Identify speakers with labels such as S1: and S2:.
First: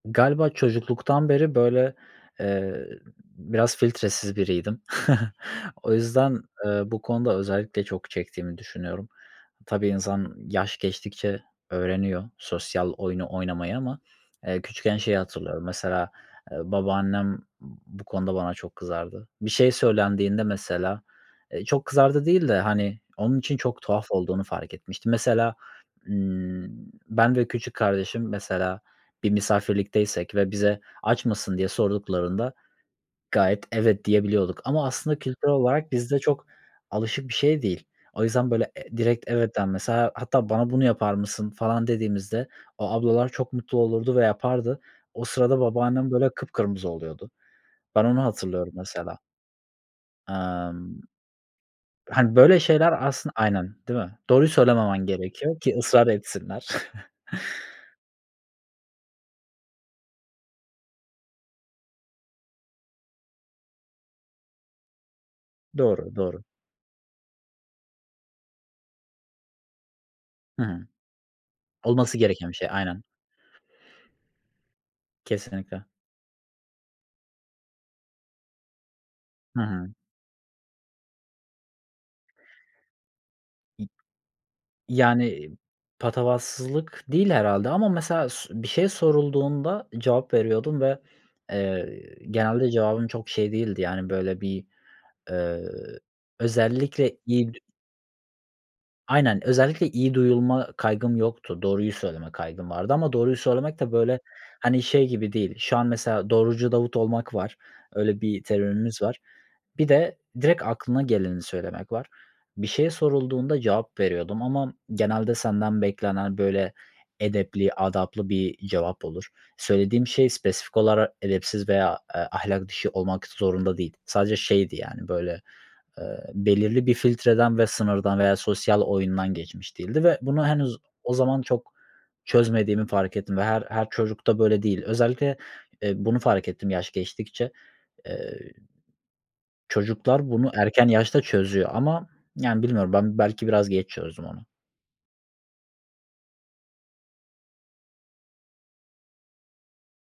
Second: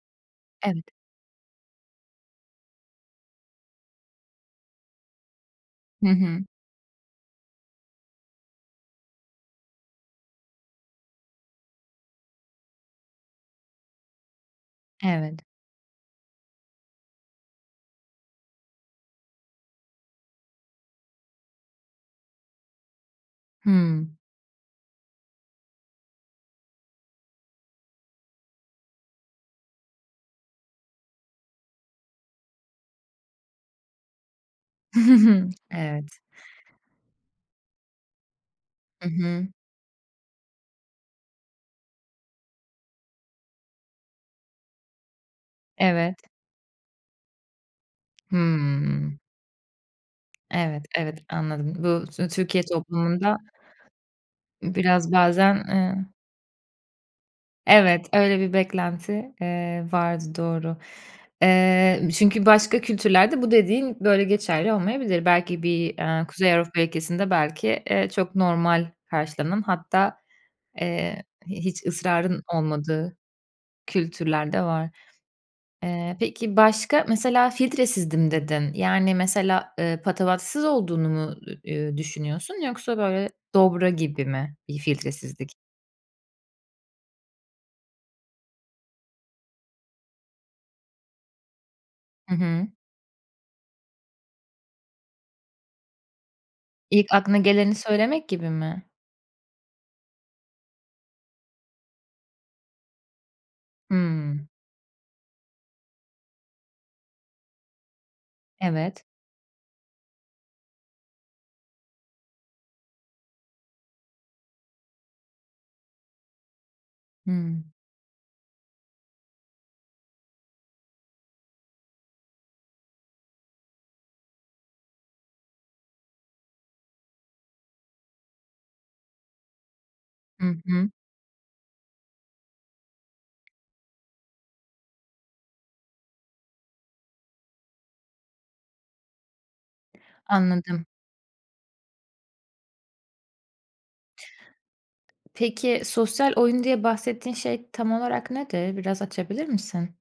S1: Galiba
S2: Evet.
S1: çocukluktan beri, böyle, eee, biraz filtresiz biriydim. O
S2: Hı
S1: yüzden,
S2: hı.
S1: eee, bu konuda özellikle çok çektiğimi düşünüyorum. Tabii, insan yaş geçtikçe öğreniyor sosyal oyunu oynamayı ama, eee, küçükken şeyi
S2: Evet.
S1: hatırlıyorum mesela, ııı, babaannem bu konuda bana çok kızardı. Bir şey söylendiğinde mesela, ııı, çok kızardı değil de, hani, onun için çok tuhaf
S2: Hımm.
S1: olduğunu fark etmiştim. Mesela, ımm, ben ve küçük kardeşim, mesela, bir misafirlikteysek ve bize, "Aç mısın?" diye sorduklarında gayet, "Evet" diyebiliyorduk ama aslında kültürel olarak bizde
S2: Evet.
S1: çok alışık bir şey değil. O yüzden, böyle, e
S2: I
S1: direkt
S2: hı.
S1: evet, [unintelligible] mesela, hatta, "Bana bunu yapar mısın?" falan dediğimizde o ablalar çok mutlu olurdu ve yapardı. O sırada babaannem,
S2: Evet.
S1: böyle, kıpkırmızı oluyordu. Ben onu hatırlıyorum, mesela.
S2: Hımm. Evet,
S1: Emm.
S2: evet, anladım. Bu Tü
S1: Hani, böyle
S2: Türkiye
S1: şeyler aslında
S2: toplumunda
S1: Aynen, değil mi? Doğruyu söylememen
S2: biraz, bazen,
S1: gerekiyor ki
S2: ııı
S1: ısrar etsinler.
S2: Evet. Öyle bir beklenti, eee, vardı, doğru. Eee, çünkü başka kültürlerde bu dediğin böyle geçerli olmayabilir. Belki bir,
S1: Doğru,
S2: ııı,
S1: doğru.
S2: Kuzey Avrupa ülkesinde belki, ııı, çok normal karşılanan hatta,
S1: Hı hı.
S2: ııı, hiç
S1: Olması
S2: ısrarın
S1: gereken bir şey. Aynen.
S2: olmadığı kültürler de var.
S1: Kesinlikle.
S2: Eee, peki, başka, mesela, filtresizdim dedin, yani,
S1: Hı
S2: mesela,
S1: hı.
S2: ııı, patavatsız olduğunu mu, ı uuu, düşünüyorsun yoksa, böyle, dobra gibi mi bir filtresizlik?
S1: Yani, patavatsızlık değil, herhâlde ama mesela s bir şey sorulduğunda cevap veriyordum ve, eee,
S2: Hı hı.
S1: genelde cevabım çok şey değildi, yani, böyle, bir, ııı,
S2: İlk
S1: özellikle
S2: aklına
S1: iyi d
S2: geleni söylemek gibi mi?
S1: Aynen, özellikle iyi duyulma kaygım yoktu, doğruyu söyleme kaygım vardı ama doğruyu söylemek de, böyle,
S2: Hımm.
S1: hani, şey gibi değil. Şu an mesela "Doğrucu Davut" olmak var, öyle bir terimimiz
S2: Evet.
S1: var. Bir de direkt aklına geleni söylemek var. Bir şey sorulduğunda cevap veriyordum ama genelde senden beklenen, böyle,
S2: Hımm.
S1: edepli, adaplı bir cevap olur. Söylediğim şey spesifik olarak edepsiz veya, eee, ahlak dışı olmak zorunda değil. Sadece şeydi, yani, böyle, ııı, belirli bir filtreden ve sınırdan veya sosyal oyundan geçmiş değildi ve
S2: Hı
S1: bunu henüz
S2: hı.
S1: o zaman çok çözmediğimi fark ettim ve her her çocukta böyle değil. Özellikle, eee, bunu fark ettim, yaş geçtikçe. Eee, çocuklar bunu
S2: Anladım.
S1: erken yaşta çözüyor ama, yani, bilmiyorum, ben belki biraz geç çözdüm onu.
S2: Peki, sosyal oyun, diye bahsettiğin şey tam olarak nedir? Biraz açabilir misin?